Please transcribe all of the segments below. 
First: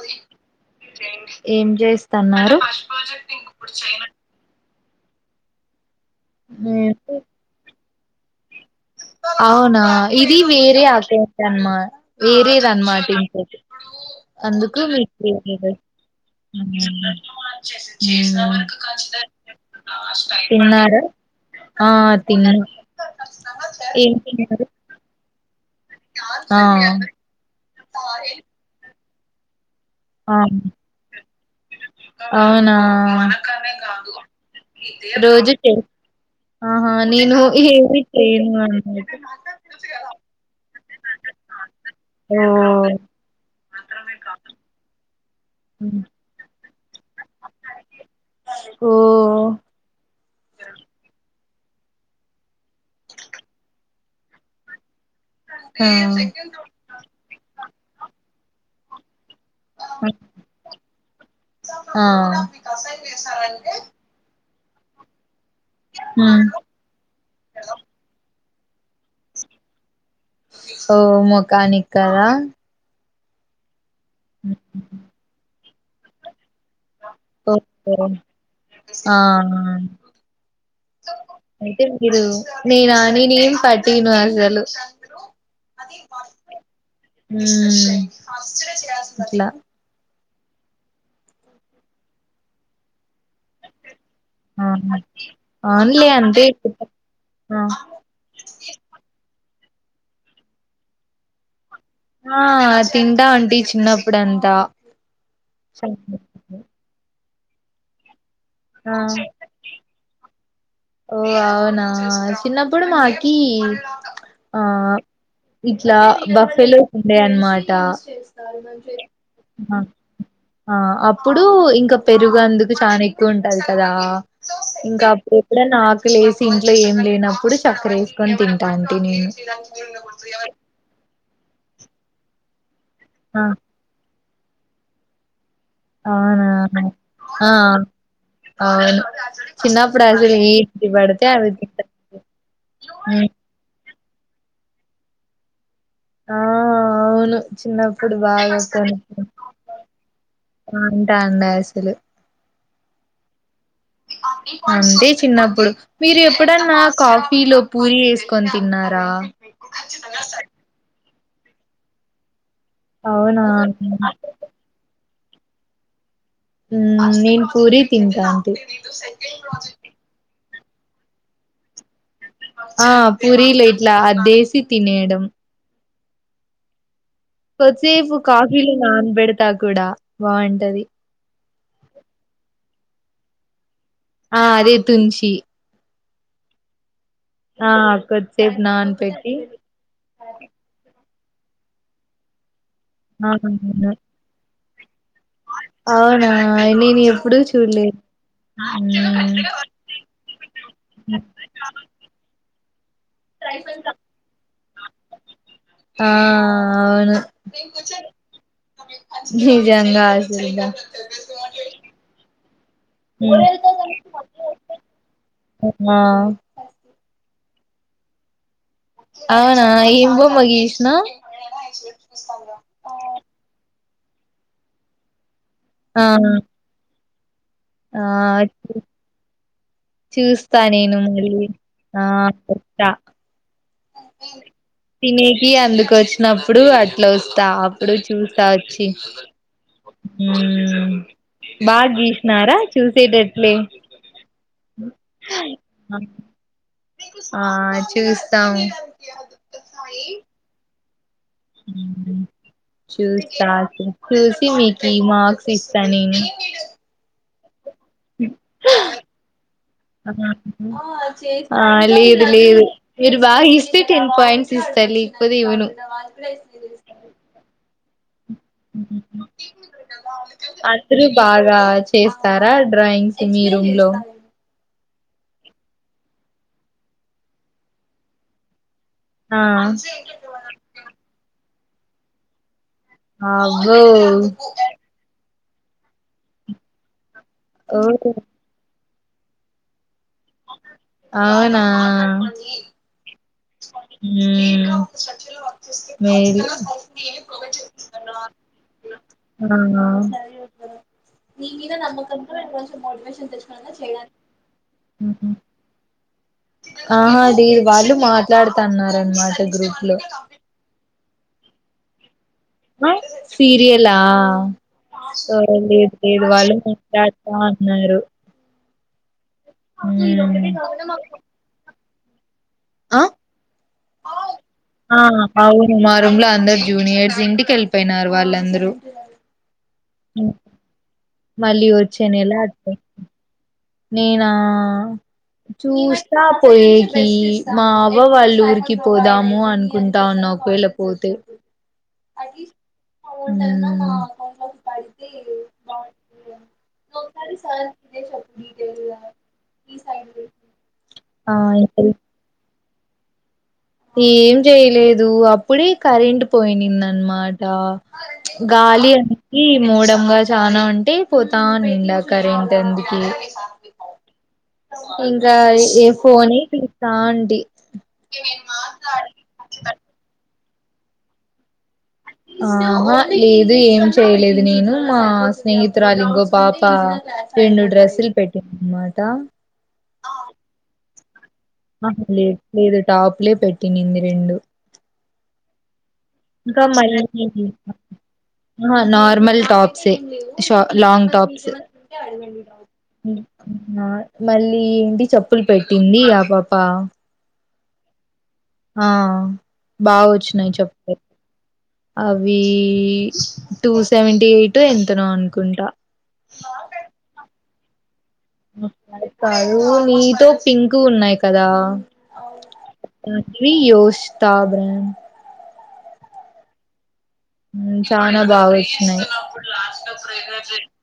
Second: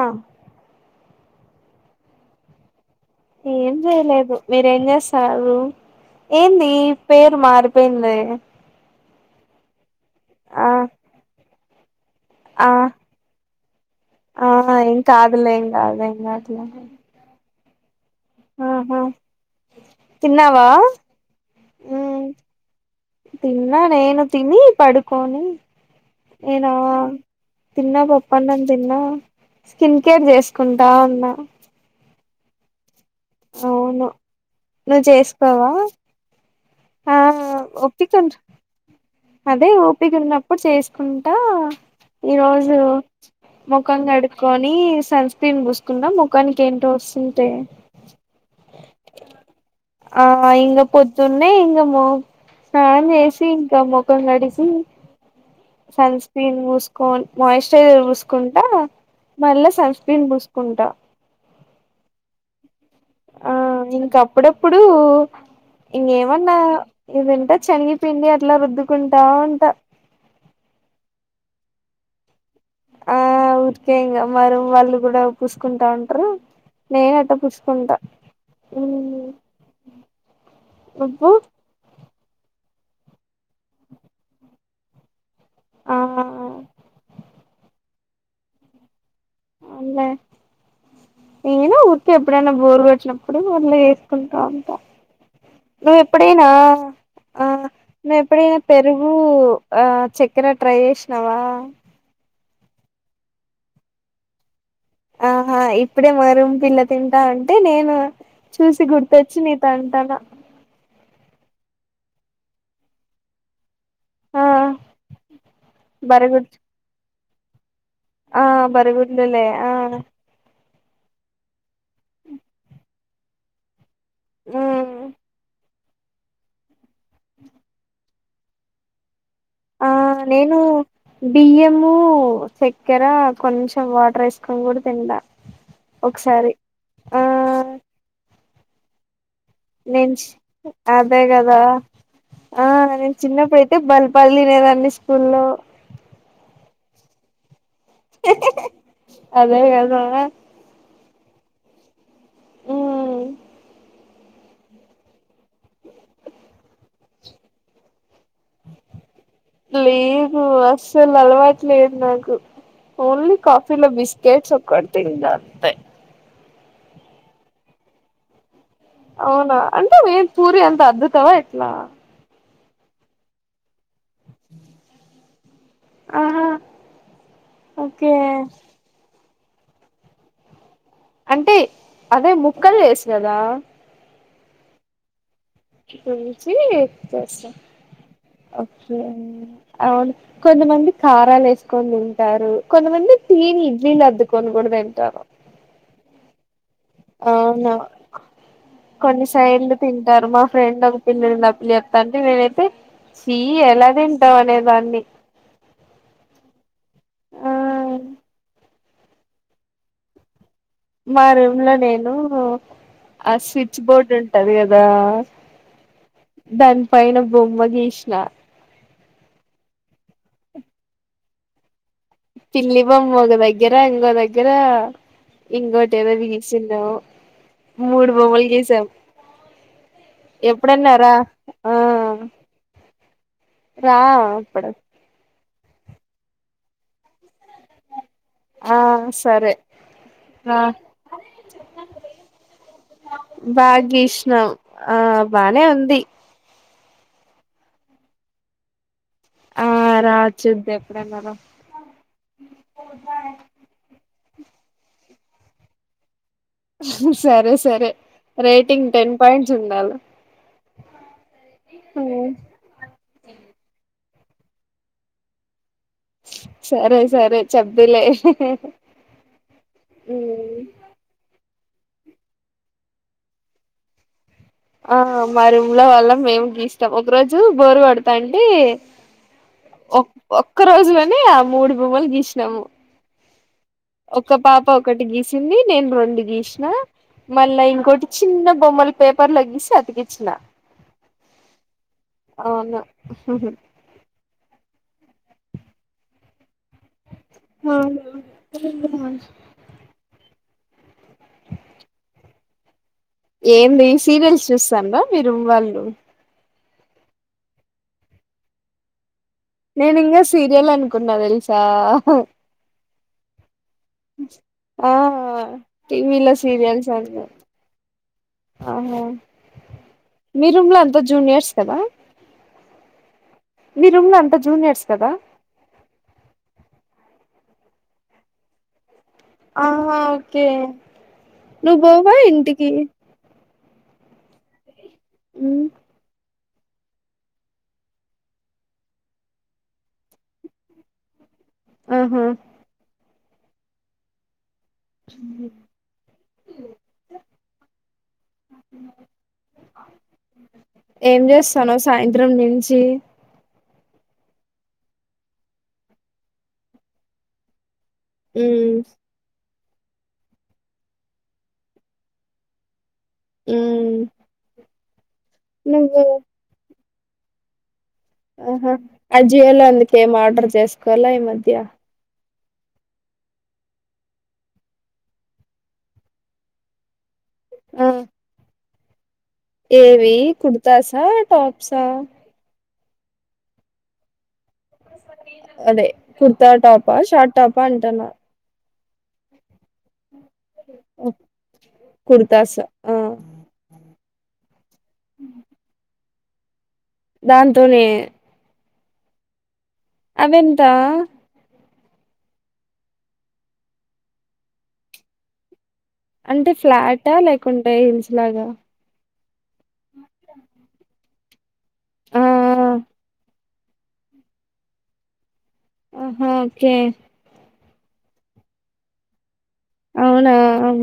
ఆ ఏం చేస్తన్నారు ఏం చేయలేదు మీరేం చేస్తారు ఏందీ పేరు మారి పోయిందీ అవునా ఇదీ వేరే అకౌంట్ అన్మా వేరేది ఆ అన్మాట ఇంకోటి. ఆ అందుకు ఏం కాదులే ఏం వీలు కాదు ఏం కాదులే ఆహా తిన్నావా తిన్నారా ఆ తిన్న ఆ నేను తిని పడుకు అవుని ఆ నేనా తిన్నా పప్పు అన్నం తిన్నా స్కిన్ కేర్ ఆ చేసుకుంటా ఉన్నా అవునా అవును నువ్వు రోజు చేసుకోవా చే ఆహా ఆ నేను హైరనీ ఓపిక అదే ఊపిక ఉన్నప్పుడు చేసుకుంటా ఈ రోజు ముఖం కడుకొని సన్ స్క్రీన్ పూసుకున్నా ముఖానికి ఏంటో వస్తుంటే ఓ ఓ ఆహా ఇకా పొద్దు నే ఇంక స్నానం చేసి ఇంకా ముఖం కడుక్కుని ఆ సన్ స్క్రీన్ పోసుకొని మాయిశ్చరైజర్ చూసుకుంటా మళ్ళా సన్ స్క్రీన్ పూసుకుంటా ఆ ఇప్పుడు ఉమ్. ఇంకేమన్నా ఇదంటా శనిగిపిండి అ ఇట్లా రద్దుకుంటా ఉంటా ఓ మొఖానికి కదా కే ఇగా మరి మా రూమ్ వాళ్ళు కూడా పూసుకుంటా ఉంటారు నేను అట్ట ఓహో పుసుకుంటా ఆ నువ్వు అయితే నేనా నానేం పట్టిను అసలు ఆ మ్మ్ అట్లా అవున్లే నేను ఊరికే ఎప్పుడనా బోర్ కోటి అప్పుడు అట్లా చేసుకుంటా ఆ ఉంటా అవునులే అంతే నువ్వెప్పుడైనా ఆ నువ్వెప్పుడైనా పెరుగు ఆ చక్కెర ట్రై చేసినావా ఆ తింటా అంటీ చిన్నప్పుడుంతా ఆహా ఇప్పుడే మా రూమ్ పిల్ల తింటా అంటే నేను చూసి ఆ గుర్తొచ్చి నీతో అంటానా ఓ అవునా చిన్నప్పుడు మాకి ఆ ఇట్లా బరగుడ్ బఫేలో ఉండేయ అన్నమాట ఆ బరగులలే ఆ ఆ అప్పుడు ఇంకా పెరుగు అందుకు చానా ఎక్కువ ఉంటది కదా మ్మ్ ఇంకా నాకు ఆకలేసి ఇంట్లో ఏం లేనప్పుడు చక్కర వేసుకొని తింటా ఉంటిని ఆ [unintelligible] నేను బియ్యము చక్కెర ఆ కొంచెం వాటర్ వేసుకొని కూడా తింటా అవునా ఒకసారి ఆ అవును చిన్నప్పుడు నేచ్ అసలు ఏంటి అదే పడితే అవి కదా తింటా. ఆ నేను చిన్నప్పుడు అయితే బల్ పళ్లి తినేదాన్ని స్కూల్ల్లో ఆ అవును చిన్నప్పుడు బాగా కను అదే కదా అంటా అండి అసలు మ్మ్ అంతే చిన్నప్పుడు మీరు ఎప్పుడన్నా కాఫీలో పూరీ వే కొని తిన్నారా లేదు అస్సలు అలవాటు లేదు నాకు ఓన్లీ అవునా కాఫీలో బిస్కెట్స్ ఒక తింద అంతే ఉ నేను పూరి తింటాంటి అవునా అంటే మేం పూరి అంత అద్భుతమ ఎట్లా ఆ పూరీలు ఇట్లా అద్దేసి తినేయడం అహ కొద్దిసేపు కాఫీలో నానబెడతా కూడా బాగుంటది అంటే అదే ముక్కలు వేసు కదా ఆ అదే తుంచి తుంచి ఆ కొద్దిసేపు ఒకే నానపెట్టి అవును కొంతమంది కారాలు వేసుకొని తింటారు కొంతమంది ఆ టీని అవును. ఇడ్లీలద్దుకొని కూడా తింటారు అవునా నేను ఎప్పుడు అవును చూడలే కొన్ని సైడ్లు తింటారు మా ఫ్రెండ్ ఒక పిల్ల ఉండె ఆ పిల్ల చెప్తాంటే నేను తే చీ ఎలా తింటావ్ అనేదాన్ని ఆ అవును ఆ నిజంగా అసలు మా రూమ్ లో నేను ఆ స్విచ్ బోర్డ్ ఉంటది కదా ఆ దాని పైన బొమ్మగీష్ణ అవునా ఏమి బొమ్మ గీసిన పిల్లి బొమ్మ ఒక దగ్గర ఇంకో దగ్గర ఇంగోటి ఆ ఏదో గీసిన్ను ఆ మూడు బొమ్మలు గిసాం చూస్తా నేను ఎప్పుడన్నరా మళ్ళీ ఆ రా అప్పుడు కి అందుకు వచ్చినప్పుడు అట్ల వస్తా అప్పుడు చూస్తా ఆ వచ్చి సరే ఊ రా బాగా గీసినారా చూసేటట్లే బాగా గీసినాం ఆ బానే ఉంది ఆ చూస్తాం ఆ రా చూద్దాం ఎప్పుడన రా చూసకె చూసి మీకి మార్క్స్ ఇస్తా నేను సరే సరే రేటింగ్ టెన్ పాయింట్స్ ఉండాలి ఆ లేదు లేదు మీరు బాగా ఇస్తే టెన్ పాయింట్స్ ఇస్తా లేకపోతే ఇవను సరే సరే చెబ్బిలె అత్రు బాగా చేస్తారా డ్రాయింగ్స్ మీ రూమ్ లో ఆ మా రూమ్ లో వాళ్ళం మేము గీస్తాం ఒక రోజు బోరు కొడతాంటే ఆ ఒ ఒక్క రోజులోనే ఆ మూడు బొమ్మలు గీసినాము అబ్బో ఒక పాప ఒకటి గీస్ సింది నేను రెండు గీసిన మళ్ళ ఓ ఇంకోటి చిన్న బొమ్మల పేపర్ల గీసి అతి అవునా ఉహు ఊ మేలు అహ నీ మీద నమ్కంత అ ఏంది సీరియల్స్ చూస్తాన్డ్రా, మీరు వాళ్ళు? ఆ దీ వాళ్ళు మాట్లాడుతున్నారు అనమాట నేను ఇంకా సీరియల్ అనుకున్నా తెలుసా హ సీరియల్లా ఆ సరే లేదు లేదు టీవీలో వాళ్ళు సీరియల్స్ అను మాట్లాతా ఉన్నారు. ఆహా మీ రూమ్ లో అంతా జూనియర్స్ కదా ఆ మీరు రూమ్ లో అంత ఆ అవును మా రూమ్ లో అందరు జూనియర్స్ ఇంటికి వెళ్ళిపోయినారు వాళ్ళందరూ ఆహా అ ఓకే మళ్ళీ నువ్వు వచ్చే పోవా నెలా ఇంటికి అంతే నేనా చూస్తా పోయేకి మాబ వాళ్ళ ఊరికి పోదాము అనుకుంటా ఉన్నా ఒకవేళ పోతే ఆహా ఒ టన్న నార్మల్ దా అయితే బాగుంటదిగా ఓసారి సదే [unintelligible] ఏం ఆ చేస్తానవ్ సాయంత్రం నుంచి ఏం చేయలేదు అప్పుడే కరెంట్ పోయింది అనమాట మ్మ్ గాలి అకి మూడంగా చానా ఉంటే పోతాను ఇండా కరెంట్ అంది ఉమ్ ఇంకా ఏ నువ్వు ఫోన్ తి తాండి ఇవి ఆహా ఆ జియోలో అందుకే ఏం ఆర్డర్ చేసుకోవాలా ఈ మధ్య ఆ ఇదే అ ఏం చేయలేదు నేను మా స్నేహితురాలి ఇంకో పాప రెండు ఆ డ్రెస్సులు పెట్టింది అన్నమాట ఏవి కుర్తాసా టాప్సా ఆహా లేదు లేదు టాప్లే పెట్టినింది రెండు అదే కుర్తా ఇంకా టాపా, షార్ట్ మళ్ళీ టాపా అంటున్నా ఆహా నార్మల్ టాప్సే ష లాంగ్ టాప్స్ కుర్తాస్ ఆ నా మళ్ళీ ఏంటి చెప్పులు పెట్టింది ఆ పాప ఆంతోనే ఆ బాగా వచ్చినాయి చెప్తే అవి టూ సెవెంటీ ఎయిట్ ఎంతనో అనుకుంటా. అంటే ఫ్లాటా లేకుంటే హిల్స్ లాగా అ కాదు నీతో పింక్ ఉన్నాయి కదా ఆ అన్వి యోష్ తాబరె ఆహా ఓకే చనా బాగా వచ్చినాయి అవునా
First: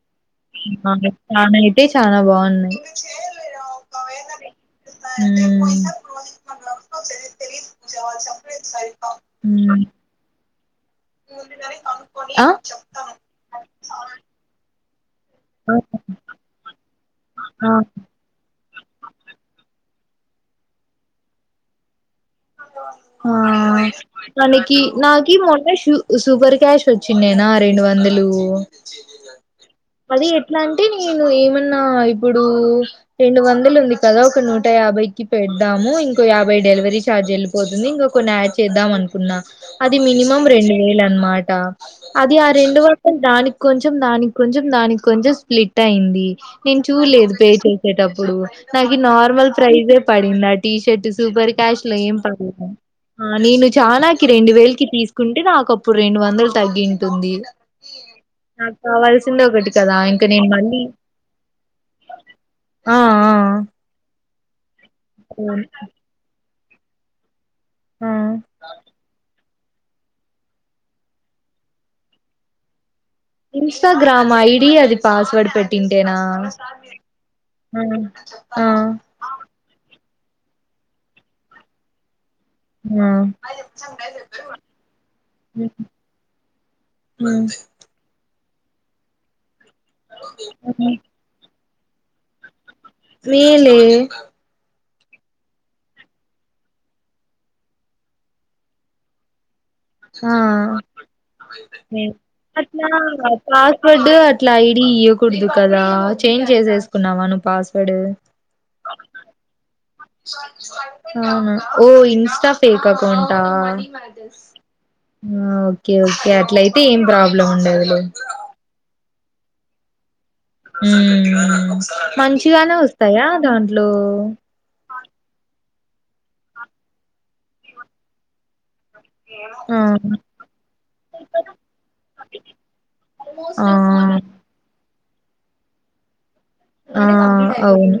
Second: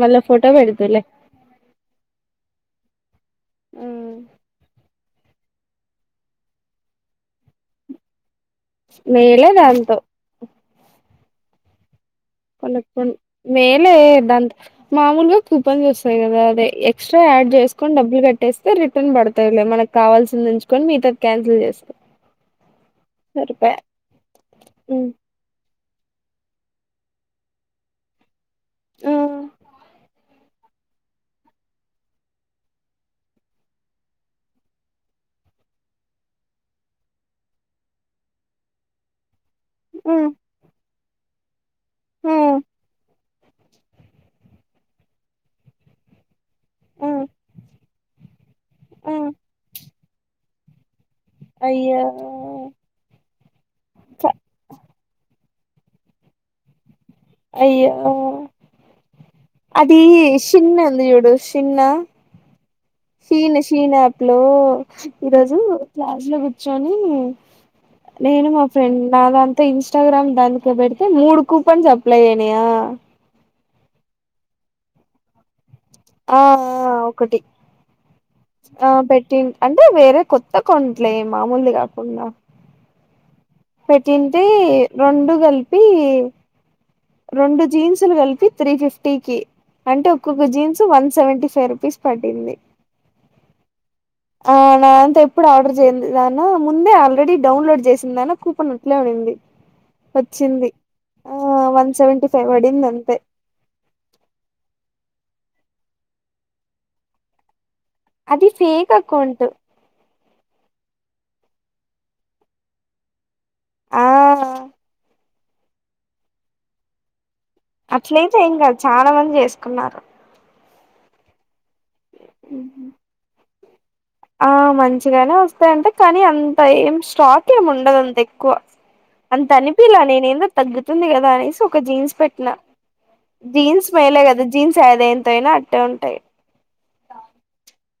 మళ్ళా ఫోటో పెడుదులే నాక్ అయితే చాలా బావున్నాయి ప్రాజెక్టు మేలే హ్మ్ దాంతో ముందుగానే పాపం కొలక్కుం మేలే దంత మామూలుగా కూపన్స్ చేస్తాది కదా అదే ఎక్స్ట్రా యాడ్ ఆ! చేసుకొని డబ్బులు కట్టేస్తే. రిటర్న్ పడతాయిలే మనకు కావాల్సింది ఎంచుకొని మిగతది క్యాన్సిల్ చేస్తా. సరిపాయే ఆహ్ అనకి హ్మ్ నాకి మొన్న షూ. సూపర్ క్యాష్ వచ్చిండేనా రెండు వందలు ఆ మళ్లీ చెప్పు. ఇట్లా అంటే నేను ఏమన్నా ఇప్పుడు రెండు వందలు ఉంది కదా ఒక నూట యాభైకి పెట్. ఇద్దాము ఇంకో యాభై డెలివరీ. ఛార్జ్ వెళ్ళిపోతుంది ఇంకా కొన్ని యాడ్ చేద్దాం అనుకున్నా అది ఆ మినిమం రెండు వేలు అనమాట. అది ఆ రెండు వట్లు దానికి కొంచెం దానికి కొంచెం దానికి కొంచెం స్ప్లిట్ అయింది. నేను ఆ చూడలేదు పే చేసేటప్పుడు నాకు ఆ నార్మల్ ప్రైజే పడిందా ఆ టీ షర్ట్. సూపర్ క్యాష్ లో అయ్యో ఏం [unintelligible] ఆహ్ నేను చానాల్కి రెండు వేలకి తీసుకుంటే నాకు. ఒకప్పుడు రెండు వందలు తగ్గింది. అయ్యో. కావాల్సింది ఒకటి కదా అది ఇంకా నేను మళ్ళీ షిన్నల్ది చూడు షిన్న. ఆ షీన్ షీన్ప్ యాప్ లో ఆ ఈరోజు క్లాస్ లో కూర్చొని. ఆ నేను మా ఫ్రెండ్ నాదాం. ఇన్స్టాగ్రామ్ దాంలో పెడితే మూడు కూపన్స్ అప్లై అయనాయా. ఇన్స్టాగ్రామా ఈడి అది పాస్వర్డ్ పెట్. ఆహ్ ఒకటి ఆ ఆహ్ ఆ పెట్టి అంటే వేరే. కొత్త అకౌంట్లే మామూలుది కాకుండా. ఉమ్. పెట్టింటే రెండు కలిపి రెండు జీన్సులు కలిపి. త్రీ ఫిఫ్టీ కి అంటే ఒక్కొక్క jeans one seventy five rupees పడింది. మేలే. నా అంతా ఎప్పుడు ఆర్డర్ చేయంది ముందే ఆల్రెడీ డౌన్లోడ్ చేసిందాకు కూపెన్ అట్లే ఉండింది. వచ్చింది ఆహ్ ఆ వన్ నేను సెవెంటీ ఫైవ్ పడింది అట్లా అంతే పాస్వర్డ్ అట్లా ఐడి ఇయక్. కుడదు కదా చేంజ్ చేసేసుకున్నావా నువ్వు పాస్. అది ఫేక్ అకౌంట్. అవును ఓ ఇన్స్టా పేక్ అకౌంటా. ఆ ఓకే ఓకే అట్లయితే ఏం ప్రాబ్లం. ఉండదులే ఫేక్ ఏం కాదు చాలా మంది చేసుకున్నారు. హ్మ్ మంచిగానే వస్తాయా దాంట్లో. ఆహ్ మంచిగానే వస్తాయంటే కానీ అంత ఏం స్టాక్ ఏమి ఉండదు అంత ఎక్కువ. అంత ఆ అనిపియలేలా నేనే ఏందో తగ్గుతుంది కదా అనేసి ఒక జీన్స్ పెట్టినా. ఆ జీన్స్ మేలే కదా జీన్స్ యాది ఎంత అయినా అట్టే ఉంటాయి. ఆహ్ అవును.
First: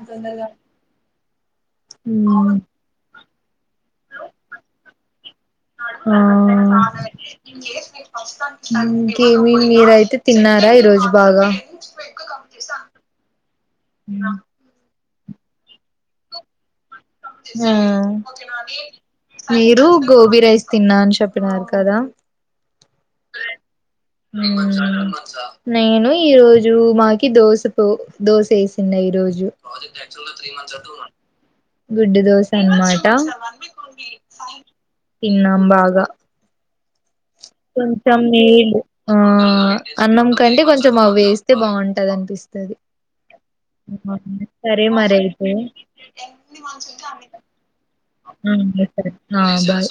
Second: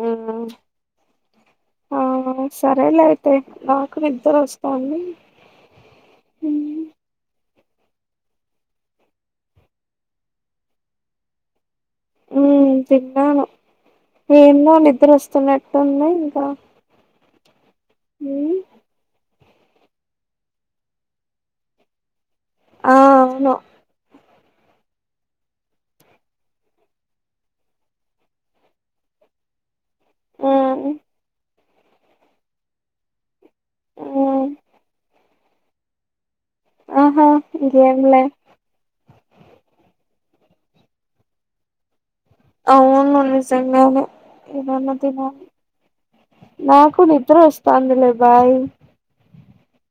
మ్మ్ ఆ ఉమ్. సరేలే అయితే నాకు నిద్దర వస్తాందీ ఆ ఉమ్. ఇంకేమి మీరైతే తిన్నారా ఈరోజు బాగా. ఉమ్ తిన్నాను ఏందో నిద్ర వస్తున్నట్టుంది ఇంకా. ఉమ్ మ్మ్ మీరు గోబీ రైస్ తిన్నా అని చెప్పినారు కదా. ఆహ్ అవును. ఉమ్ నేను ఈ రోజు మాకి దోశ తో దోశ వేసింది. ఈరోజు మ్మ్ గుడ్డు దోస అనమాట. మ్మ్ తిన్నాం బాగా ఆహా కొంచెం ఇంకేంలే నీళ్ళు ఆ అన్నం కంటే కొంచెం అవి వేస్తే బాగుంటదంట అవును నిజంగానే సరే ఏమన్నా మరి తినాలి అయితే [unintelligible] వస్తాంది లే బాయ్ ఆ సరే ఆ బాయ్